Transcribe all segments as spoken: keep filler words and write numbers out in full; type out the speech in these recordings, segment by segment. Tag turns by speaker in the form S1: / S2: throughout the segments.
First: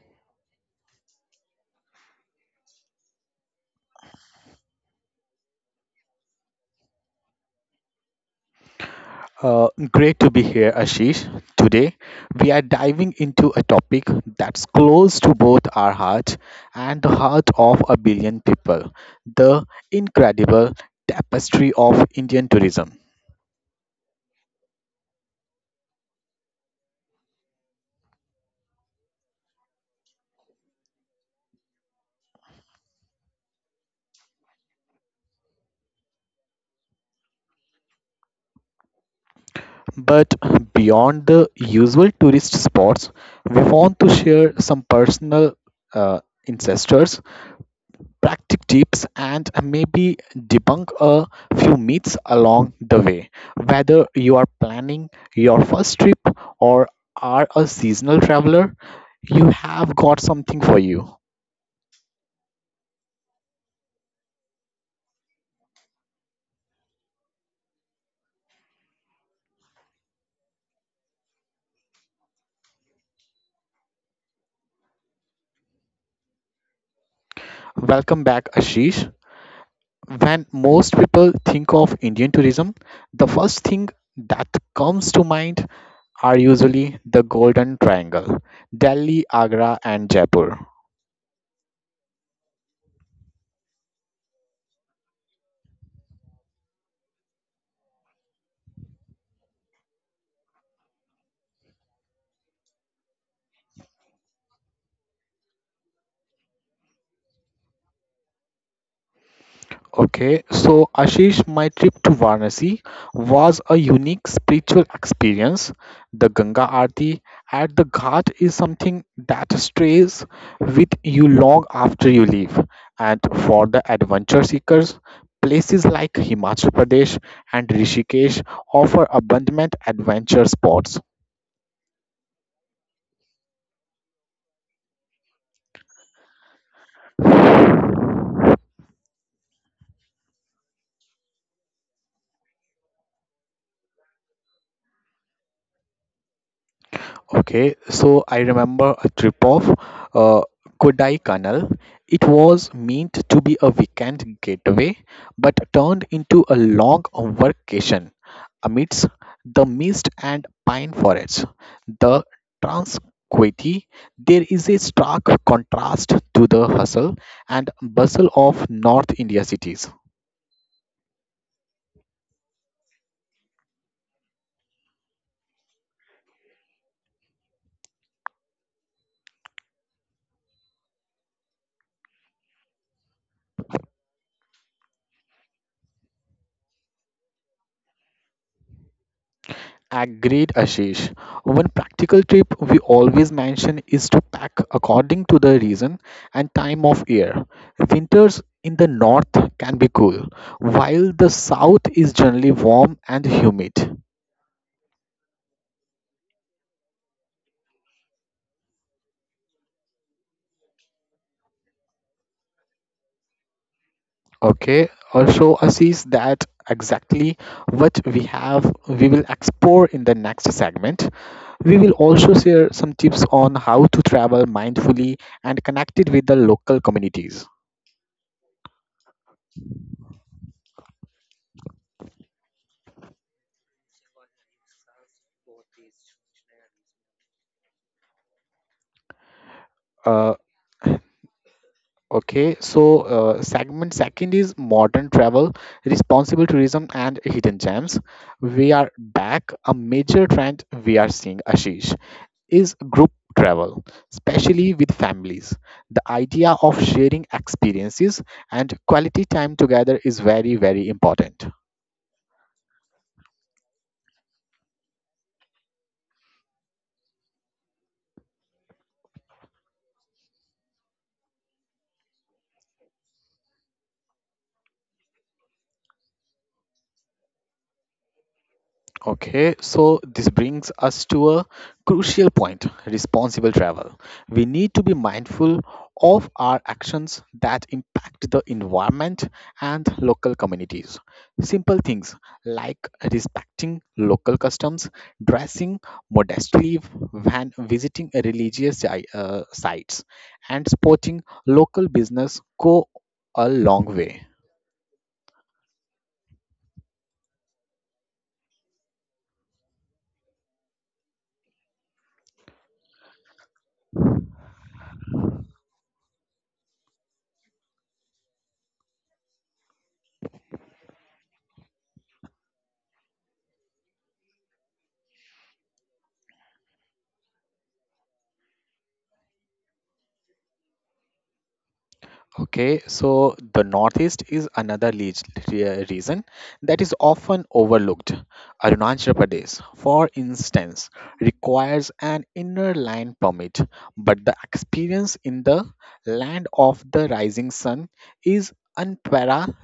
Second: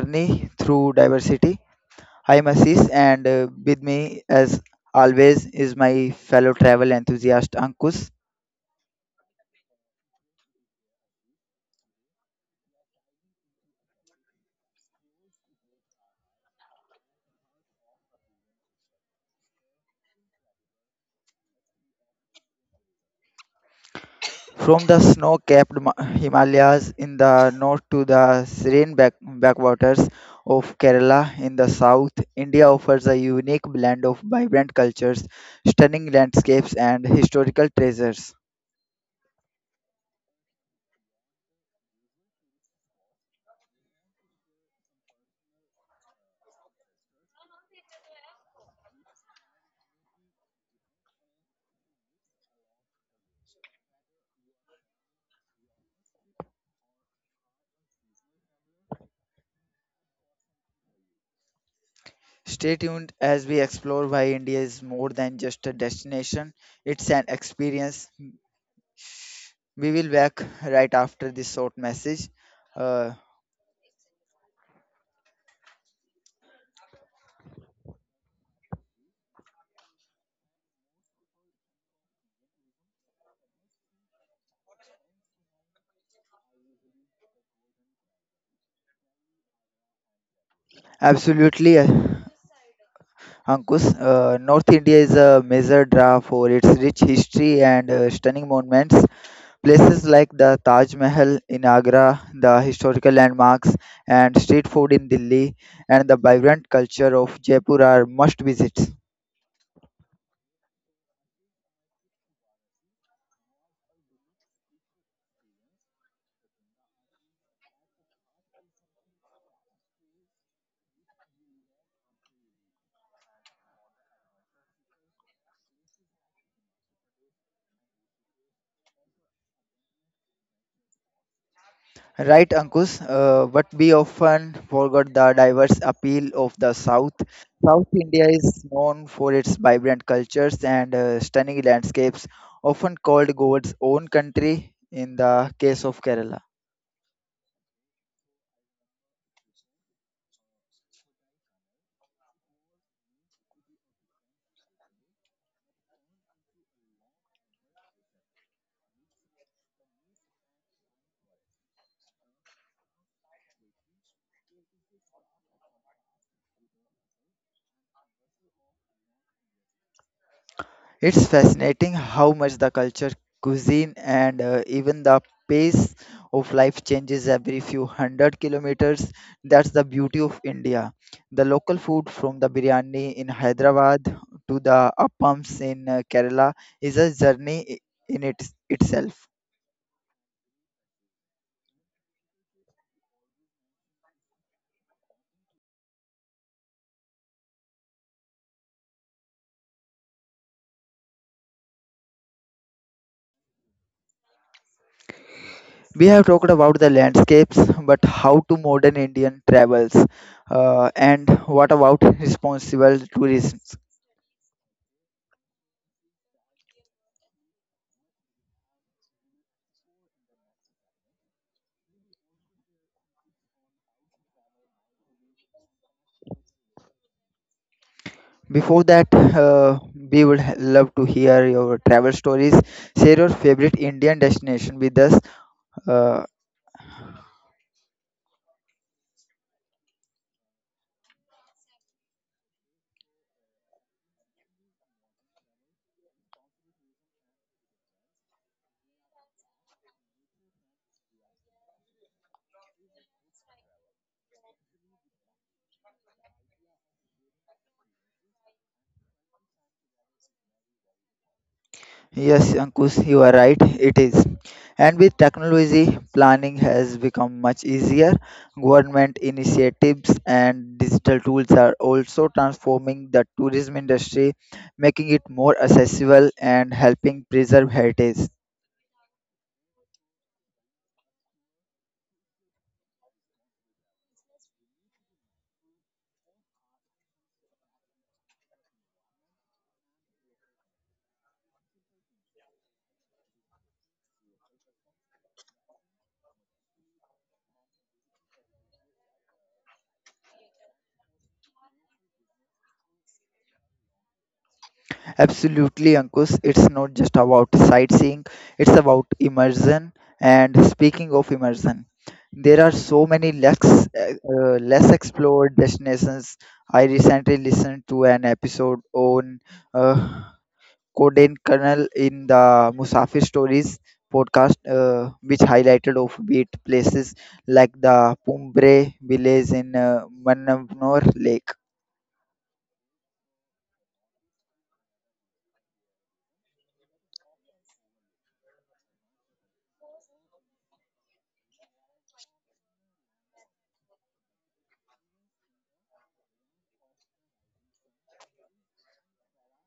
S1: journey through diversity. I am Assis and uh, with me as always is my fellow travel enthusiast Ankush.
S2: Uh, great to be here, Ashish. Today, we are diving into a topic that's close to both our hearts and the heart of a billion people the incredible tapestry of Indian tourism.
S1: From the snow-capped Himalayas in the north to the serene back- backwaters of Kerala in the south, India offers a unique blend of vibrant cultures, stunning landscapes and historical treasures.
S2: But beyond the usual tourist spots, we want to share some personal uh, insights practical tips and maybe debunk a few myths along the way. Whether you are planning your first trip or are a seasonal traveler, you have got something for you.
S1: Stay tuned as we explore why India is more than just a destination, it's an experience. We will back right after this short message. Uh,
S2: Welcome back, Ashish. When most people think of Indian tourism, the first thing that comes to mind are usually the Golden Triangle Delhi, Agra, and Jaipur.
S1: absolutely, uh, Ankush. Uh, North India is a major draw for its rich history and uh, stunning monuments. Places like the Taj Mahal in Agra, the historical landmarks and street food in Delhi, and the vibrant culture of Jaipur are must visits.
S2: Okay, so Ashish, my trip to Varanasi was a unique spiritual experience. The Ganga Aarti at the Ghat is something that stays with you long after you leave. And for the adventure seekers, places like Himachal Pradesh and Rishikesh offer abundant adventure spots.
S1: Right, Ankush. Uh, but we often forget the diverse appeal of the South. South India is known for its vibrant cultures and uh, stunning landscapes, often called God's own country in the case of Kerala.
S2: Okay, so I remember a trip of uh, Kodai Canal. It was meant to be a weekend getaway, but turned into a long vacation amidst the mist and pine forests. The tranquility there is a stark contrast to the hustle and bustle of North India cities.
S1: It's fascinating how much the culture, cuisine, and uh, even the pace of life changes every few hundred kilometers. That's the beauty of India. The local food, from the biryani in Hyderabad to the appams in uh, Kerala, is a journey i- in it, itself.
S2: Agreed, Ashish. One practical tip we always mention is to pack according to the region and time of year. Winters in the north can be cool, while the south is generally warm and humid.
S1: We have talked about the landscapes, but how to modern Indian travels, uh, and what about responsible tourism?
S2: Okay, also, Ashish, that exactly what we have, we will explore in the next segment. We will also share some tips on how to travel mindfully and connected with the local communities.
S1: Before that, uh, we would h- love to hear your travel stories. Share your favorite Indian destination with us. Uh,
S2: Uh, Okay, so uh, segment second is modern travel, responsible tourism, and hidden gems. We are back. A major trend we are seeing, Ashish, is group travel, especially with families. The idea of sharing experiences and quality time together is very, very important.
S1: yes, Ankush, you are right. It is. And with technology, planning has become much easier. Government initiatives and digital tools are also transforming the tourism industry, making it more accessible and helping preserve heritage.
S2: Okay, so this brings us to a crucial point responsible travel. We need to be mindful of our actions that impact the environment and local communities. Simple things like respecting local customs, dressing modestly when visiting religious si- uh, sites, and supporting local business go a long way.
S1: Absolutely, Ankush. It's not just about sightseeing, it's about immersion. And speaking of immersion, there are so many less, uh, less explored destinations. I recently listened to an episode on uh, Kodaikanal in the Musafir Stories podcast, uh, which highlighted offbeat places like the Pumbre village in uh, Mannanor Lake.
S2: Okay, so the Northeast is another lead, re- reason that is often overlooked. Arunachal Pradesh, for instance, requires an inner line permit, but the experience in the land of the rising sun is unpara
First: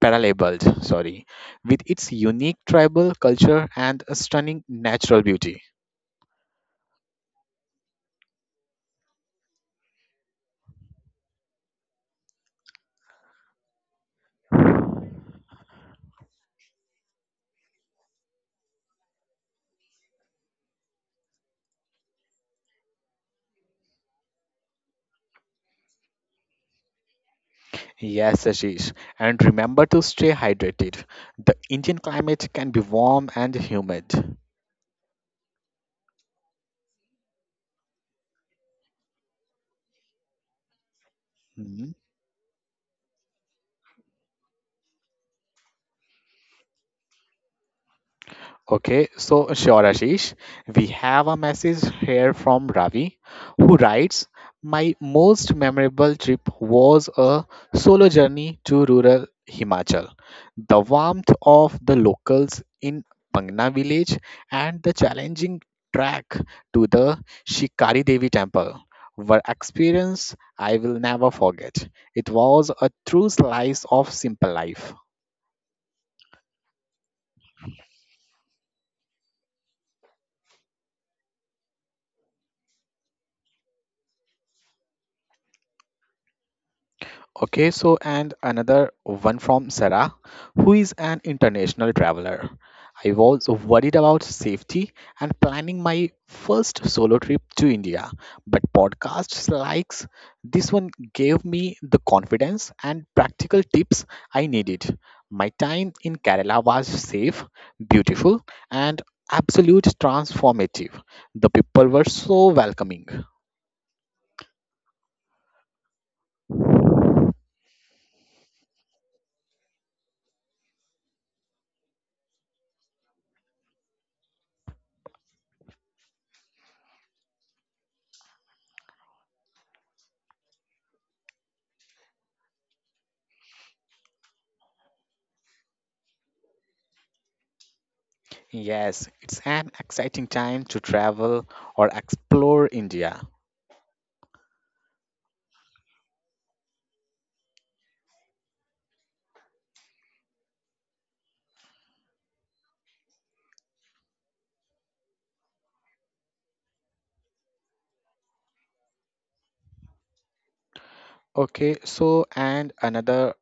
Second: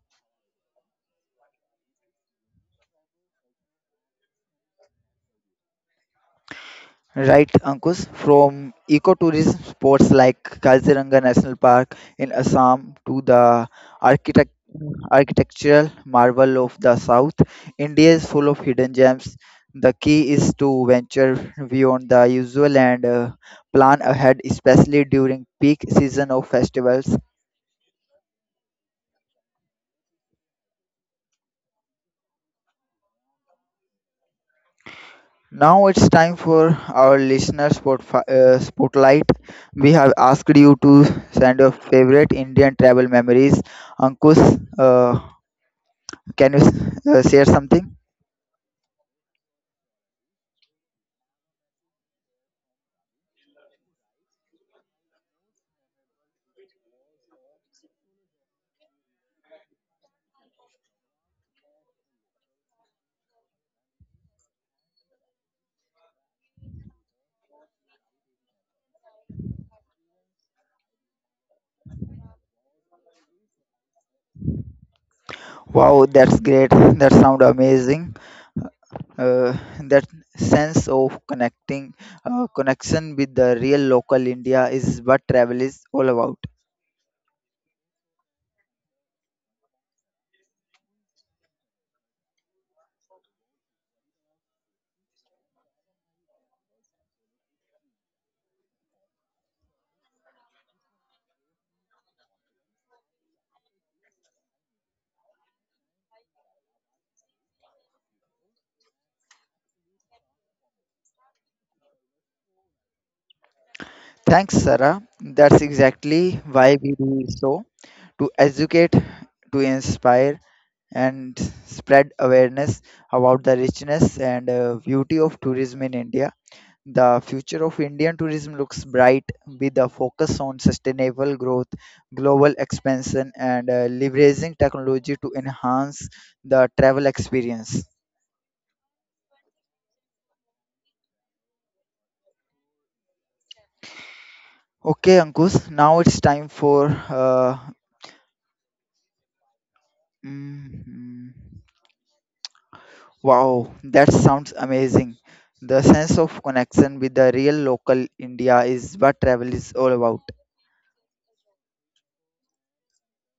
S2: paralleled, sorry, with its unique tribal culture and stunning natural beauty.
S1: Right, Ankush, from ecotourism spots like Kaziranga National Park in Assam to the architect architectural marvel of the south, India is full of hidden gems. The key is to venture beyond the usual and uh, plan ahead, especially during peak season of festivals.
S2: Yes, Ashish. And remember to stay hydrated. The Indian climate can be warm and humid.
S1: Now it's time for our listener spot, uh, spotlight. We have asked you to send your
S2: Mhm.
S1: favorite Indian travel memories. Ankush, uh, can you uh, share something?
S2: Okay, so sure, Ashish. We have a message here from Ravi who writes my most memorable trip was a solo journey to rural Himachal. The warmth of the locals in Pangna village and the challenging trek to the Shikari Devi temple were experience I will never forget. It was a true slice of simple life.
S1: Wow, that's great. That sound amazing. Uh, that sense of connecting, uh, connection with the real local India is what travel is all about.
S2: Okay, so and another one from Sarah, who is an international traveler. I was worried about safety and planning my first solo trip to India, but podcasts like this one gave me the confidence and practical tips I needed. My time in Kerala was safe, beautiful, and absolute transformative. The people were so welcoming.
S1: Thanks, Sarah. That's exactly why we do so, to educate, to inspire and spread awareness about the richness and uh, beauty of tourism in India. The future of Indian tourism looks bright with a focus on sustainable growth, global expansion, and uh, leveraging technology to enhance the travel experience.
S2: Yes, it's an exciting time to travel or explore India.
S1: Okay, Ankush, now it's time for. Uh, mm, wow, that sounds amazing. The sense of connection with the real local India is what travel is all about.
S2: Okay, so and another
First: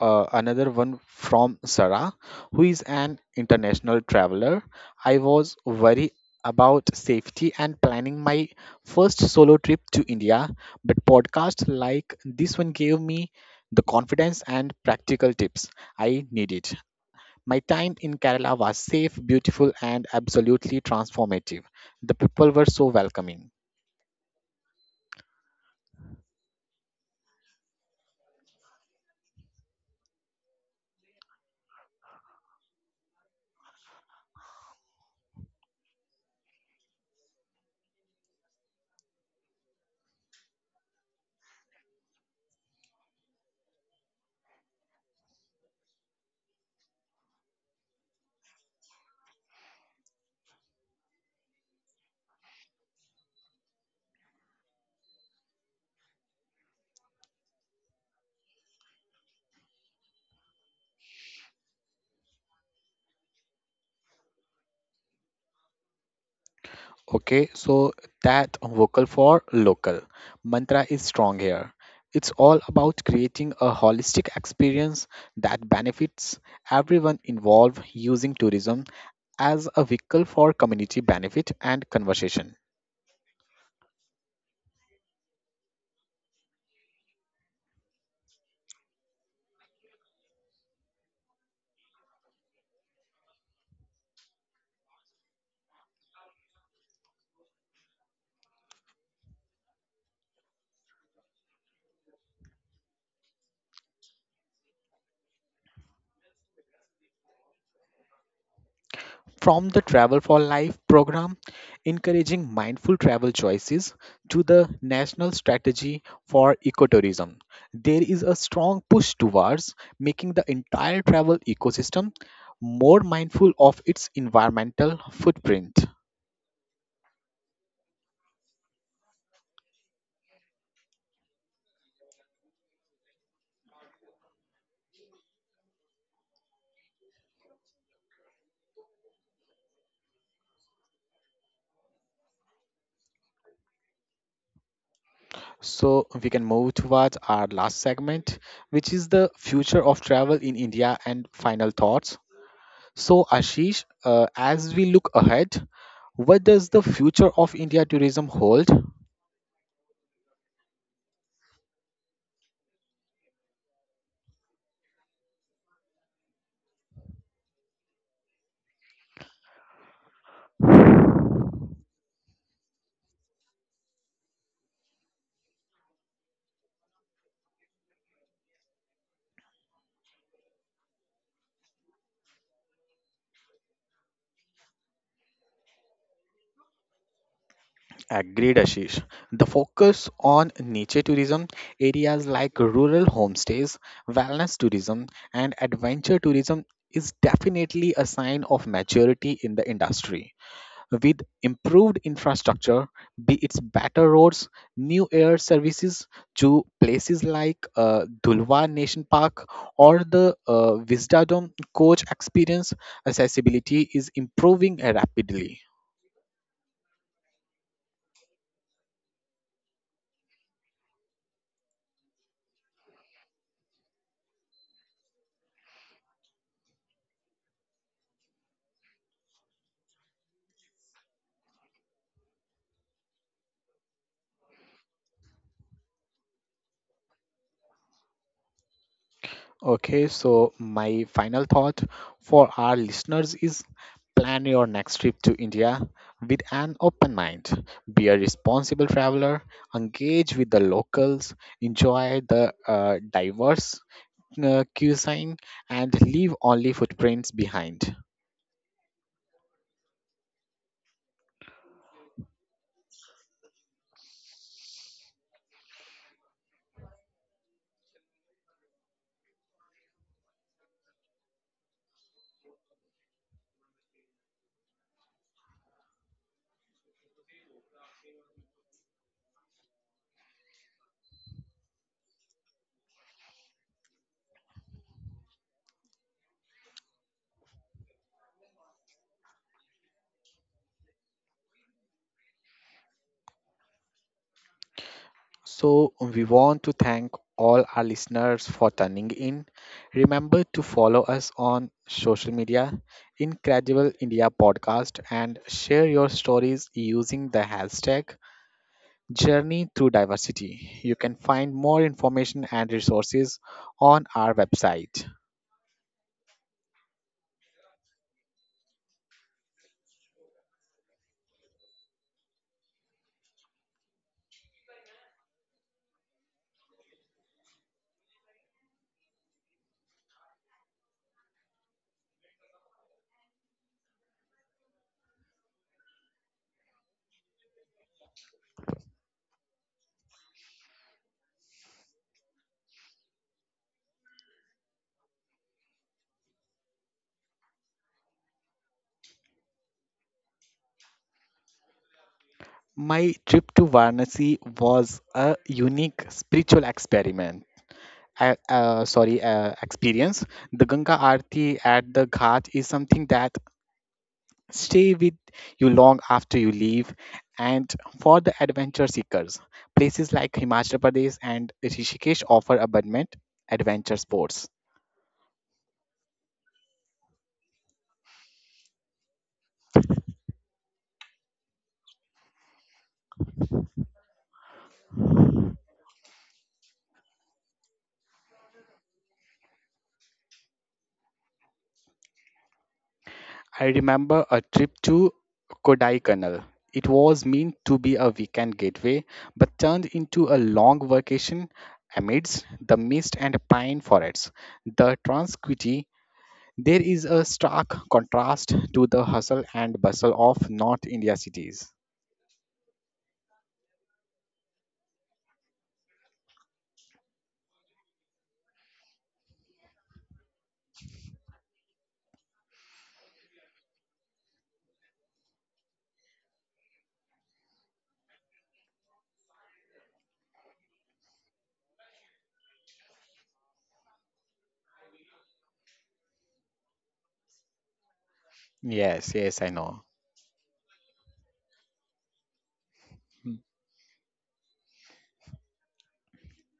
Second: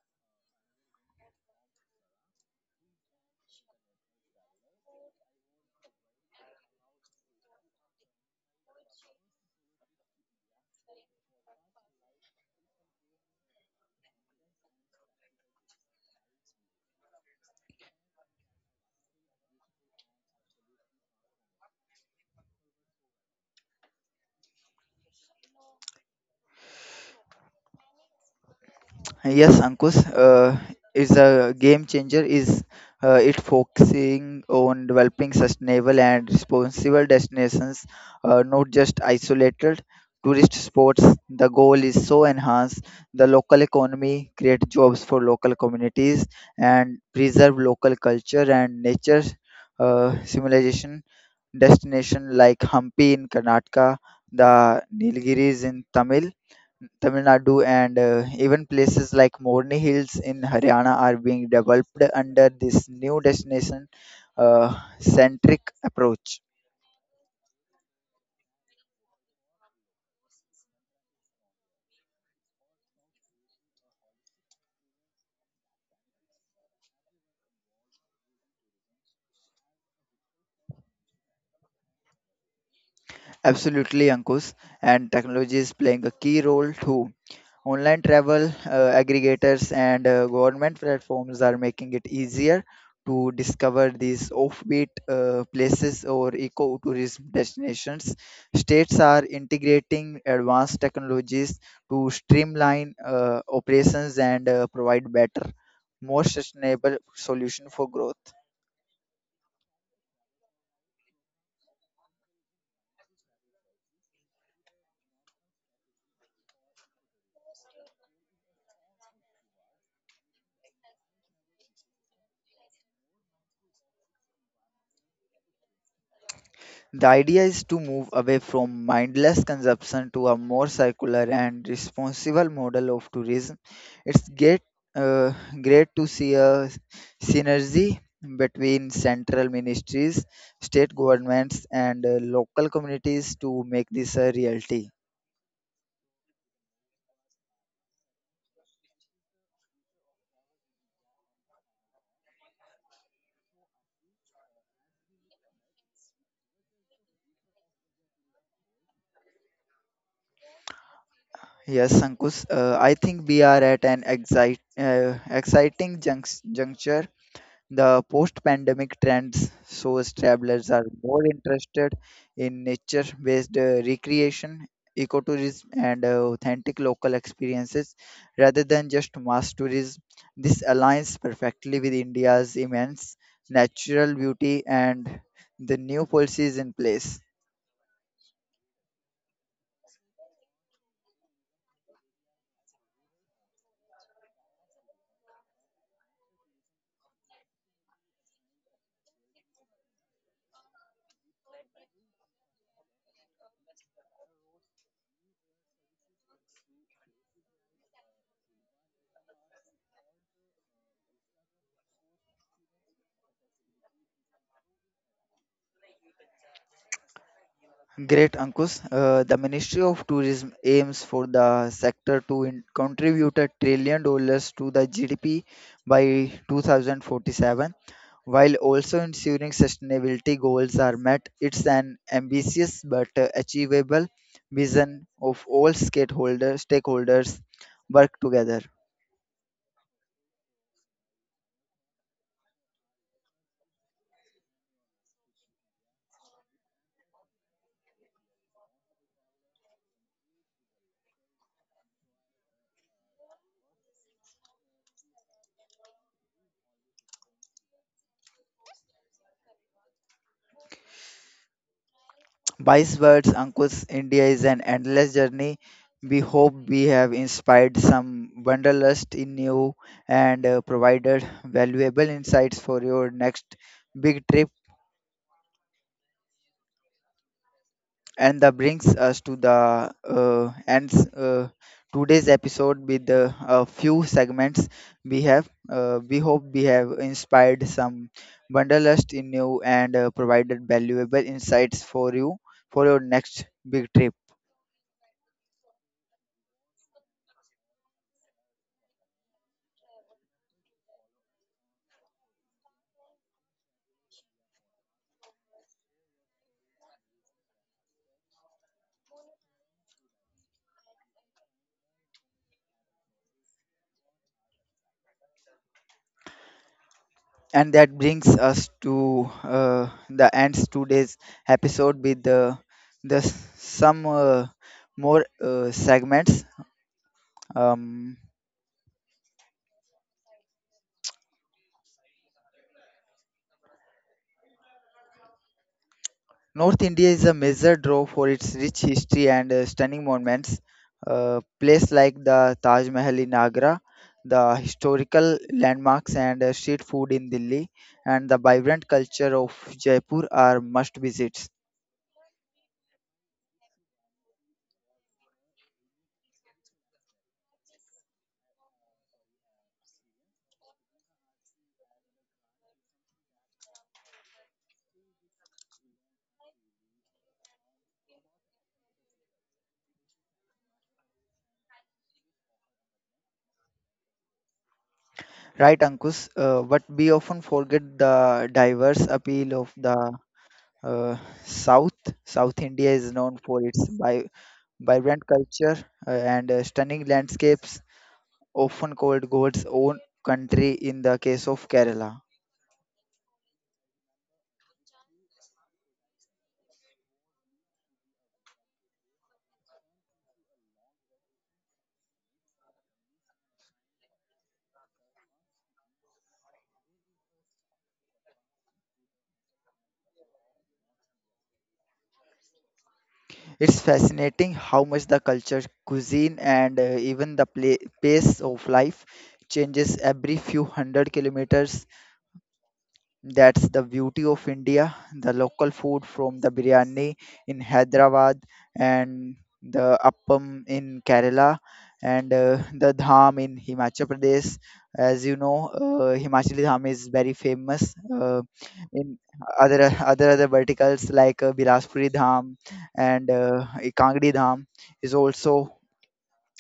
S2: uh, another one from Sarah, who is an international traveler. I was worried about safety and planning my first solo trip to India, but podcasts like this one gave me the confidence and practical tips I needed. My time in Kerala was safe, beautiful, and absolutely transformative. The people were so welcoming.
S1: Yes, Ankush, uh, it's a game changer. Is uh, it focusing on developing sustainable and responsible destinations, uh, not just isolated tourist spots. The goal is so enhance the local economy, create jobs for local communities, and preserve local culture and nature, uh, civilization destination like Hampi in Karnataka, the Nilgiris in Tamil, Tamil Nadu, and uh, even places like Morni Hills in Haryana are being developed under this new destination uh, centric approach.
S2: Okay, so that vocal for local mantra is strong here. It's all about creating a holistic experience that benefits everyone involved using tourism as a vehicle for community benefit and conversation.
S1: Absolutely, Ankush, and technology is playing a key role too. Online travel uh, aggregators and uh, government platforms are making it easier to discover these offbeat uh, places or ecotourism destinations. States are integrating advanced technologies to streamline uh, operations and uh, provide better, more sustainable solution for growth.
S2: From the Travel for Life program encouraging mindful travel choices to the national strategy for ecotourism, there is a strong push towards making the entire travel ecosystem more mindful of its environmental footprint.
S1: The idea is to move away from mindless consumption to a more circular and responsible model of tourism. It's great, uh, great to see a synergy between central ministries, state governments, and uh, local communities to make this a reality.
S2: So we can move towards our last segment, which is the future of travel in India and final thoughts. So Ashish, uh, as we look ahead, what does the future of India tourism hold?
S1: Yes, Ankush, uh, I think we are at an excite, uh, exciting junct- juncture. The post-pandemic trends shows travelers are more interested in nature-based uh, recreation, ecotourism, and uh, authentic local experiences rather than just mass tourism. This aligns perfectly with India's immense natural beauty and the new policies in place.
S2: Agreed, Ashish. The focus on nature tourism, areas like rural homestays, wellness tourism, and adventure tourism is definitely a sign of maturity in the industry. With improved infrastructure, be it better roads, new air services to places like uh, Dulwa Nation Park or the uh, Wisdom Coach experience, accessibility is improving rapidly.
S1: Great, Ankush. Uh, the Ministry of Tourism aims for the sector to in- contribute a trillion dollars to the G D P by twenty forty-seven. While also ensuring sustainability goals are met, it's an ambitious but uh, achievable vision of all stakeholder, stakeholders work together.
S2: Okay, so my final thought for our listeners is plan your next trip to India with an open mind. Be a responsible traveler, engage with the locals, enjoy the uh, diverse uh, cuisine, and leave only footprints behind.
S1: By his words, Ankush, India is an endless journey. We hope we have inspired some wanderlust in you and uh, provided valuable insights for your next big trip, and that brings us to the uh, end uh, today's episode with uh, a few segments we have uh, we hope we have inspired some wanderlust in you and uh, provided valuable insights for you for your next big trip
S2: So, we want to thank all our listeners for tuning in. Remember to follow us on social media, Incredible India Podcast, and share your stories using the hashtag Journey Through Diversity. You can find more information and resources on our website.
S1: and that brings us to uh, the ends today's episode with the the s- some uh, more uh, segments. um, North India is a measured draw for its rich history and uh, stunning monuments. Uh, places like the Taj Mahal in Agra, the historical landmarks and uh, street food in Delhi, and the vibrant culture of Jaipur are must visits.
S2: My trip to Varanasi was a unique spiritual experiment. I- uh, sorry, uh, experience. The Ganga Aarti at the Ghat is something that stay with you long after you leave. And for the adventure seekers, places like Himachal Pradesh and Rishikesh offer abundant adventure sports.
S1: Right, Ankush? Uh, but we often forget the diverse appeal of the uh, South. South India is known for its vi- vibrant culture uh, and uh, stunning landscapes often called God's own country in the case of Kerala.
S2: I remember a trip to Kodaikanal. It was meant to be a weekend getaway, but turned into a long vacation amidst the mist and pine forests. The tranquility there is a stark contrast to the hustle and bustle of North India cities.
S1: It's fascinating how much the culture, cuisine, and uh, even the pla pace of life changes every few hundred kilometers. That's the beauty of India. The local food from the biryani in Hyderabad and the appam in Kerala and uh, the dham in Himachal Pradesh. As you know, uh, Himachali dham is very famous uh,
S2: Yes,
S1: in
S2: yes, I
S1: other
S2: know.
S1: other other verticals like uh, Bilaspuri dham and uh, Kangdi dham is also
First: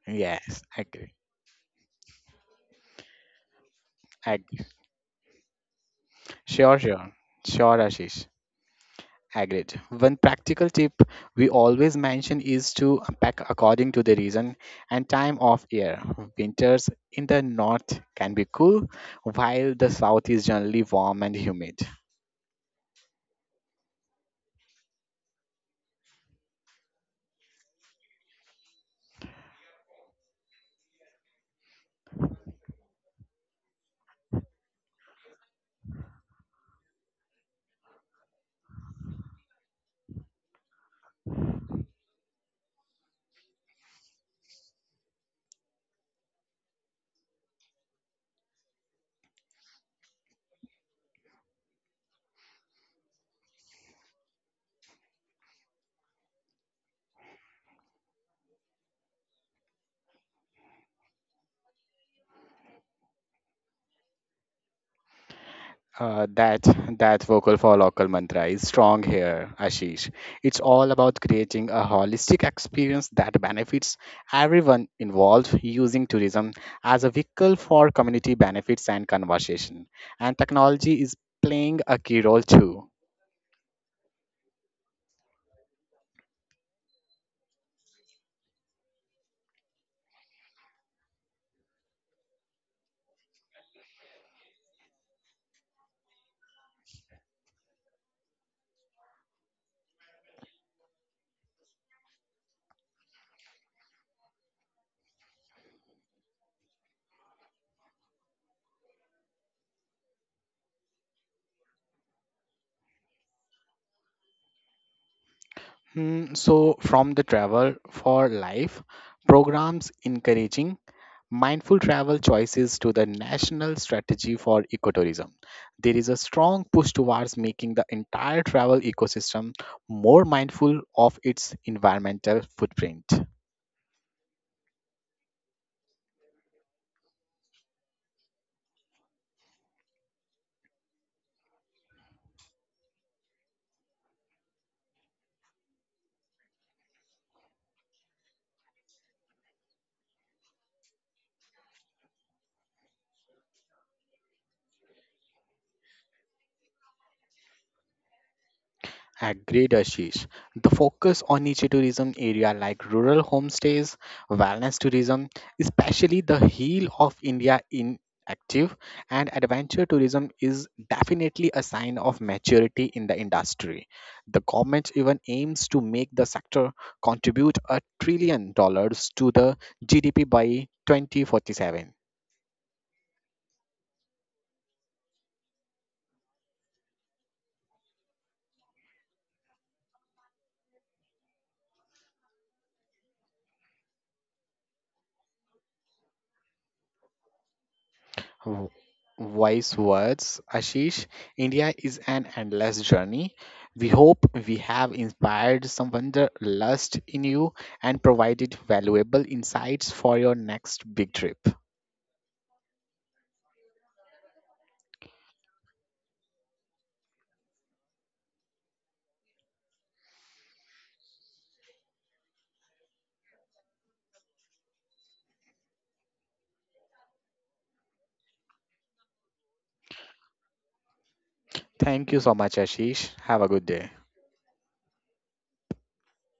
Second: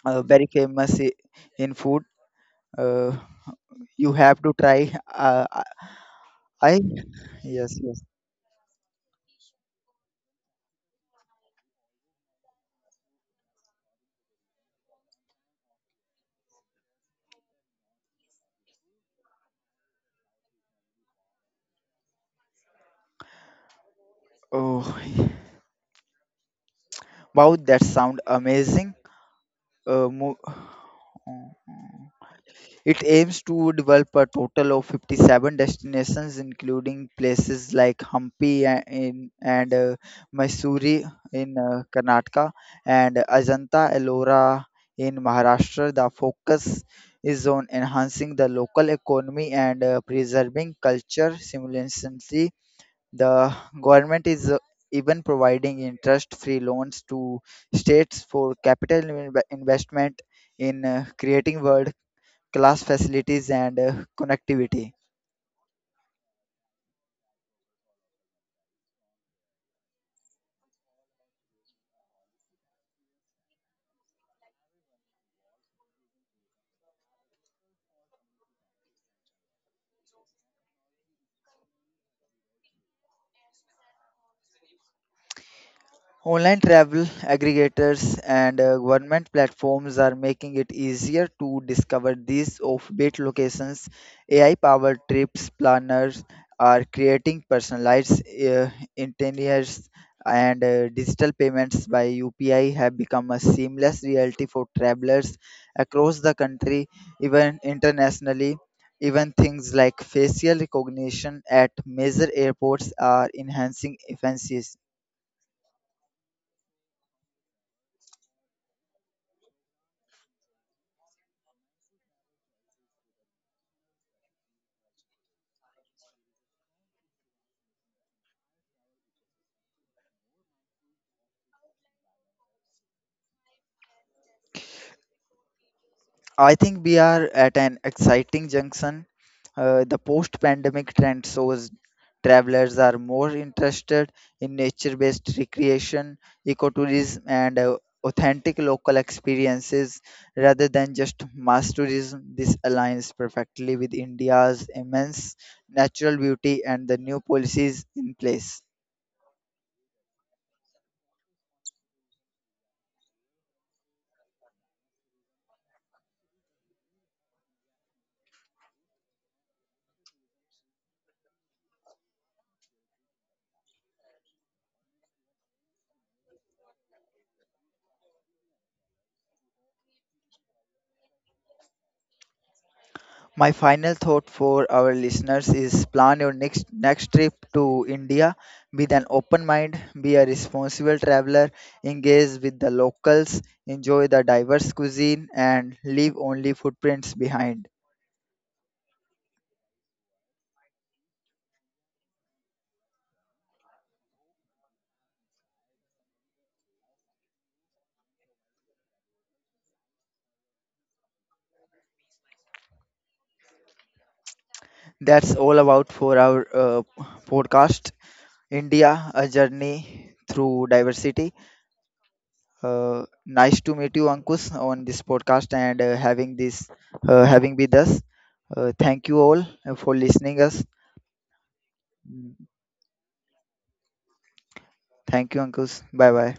S1: uh, very
S2: Yes,
S1: famous i-
S2: agree.
S1: in food. Uh, you have to
S2: Agree.
S1: try. Uh, I
S2: Sure,
S1: I-
S2: sure.
S1: yes,
S2: Sure,
S1: yes.
S2: Ashish. Agreed. One practical tip we always mention is to pack according to the reason and time of year. Winters in the north can be cool, while the south is generally warm and humid.
S1: Oh, wow, that sound amazing. Uh, mo- uh, it aims to develop a total of fifty-seven destinations, including places like Hampi a- in, and uh, Mysore in uh, Karnataka and Ajanta Ellora in Maharashtra. The focus is on enhancing the local economy and uh, preserving culture simultaneously. The government is uh, even providing interest-free loans to states for capital inve- investment in uh, creating world-class facilities and uh, connectivity.
S2: Uh, that that vocal for local mantra is strong here, Ashish. It's all about creating a holistic experience that benefits everyone involved, using tourism as a vehicle for community benefits and conversation. And technology is playing a key role too.
S1: Online travel aggregators and uh, government platforms are making it easier to discover these offbeat locations. A I powered trips planners are creating personalized uh, itineraries, and uh, digital payments by U P I have become a seamless reality for travelers across the country, even internationally. Even things like facial recognition at major airports are enhancing efficiency.
S2: Hmm, so, from the Travel for Life programs encouraging mindful travel choices to the national strategy for ecotourism. There is a strong push towards making the entire travel ecosystem more mindful of its environmental footprint.
S1: I think we are at an exciting junction. Uh, the post-pandemic trend shows travelers are more interested in nature-based recreation, ecotourism, and uh, authentic local experiences rather than just mass tourism. This aligns perfectly with India's immense natural beauty and the new policies in place.
S2: Agreed, Ashish. The focus on niche tourism area like rural homestays, wellness tourism, especially the heel of India in active, and adventure tourism is definitely a sign of maturity in the industry. The government even aims to make the sector contribute a trillion dollars to the G D P by twenty forty-seven.
S1: My final thought for our listeners is plan your next next trip to India with an open mind, be a responsible traveler, engage with the locals, enjoy the diverse cuisine and leave only footprints behind.
S2: W- Wise words, Ashish. India is an endless journey. We hope we have inspired some wanderlust in you and provided valuable insights for your next big trip.
S1: That's all about for our uh, podcast India, a journey through diversity. Uh, nice to meet you Ankush on this podcast and uh, having this uh, having with us. Uh, thank you all uh, for listening us.
S2: Thank you so much, Ashish. Have a good day.
S1: Thank you, uncles. Bye bye.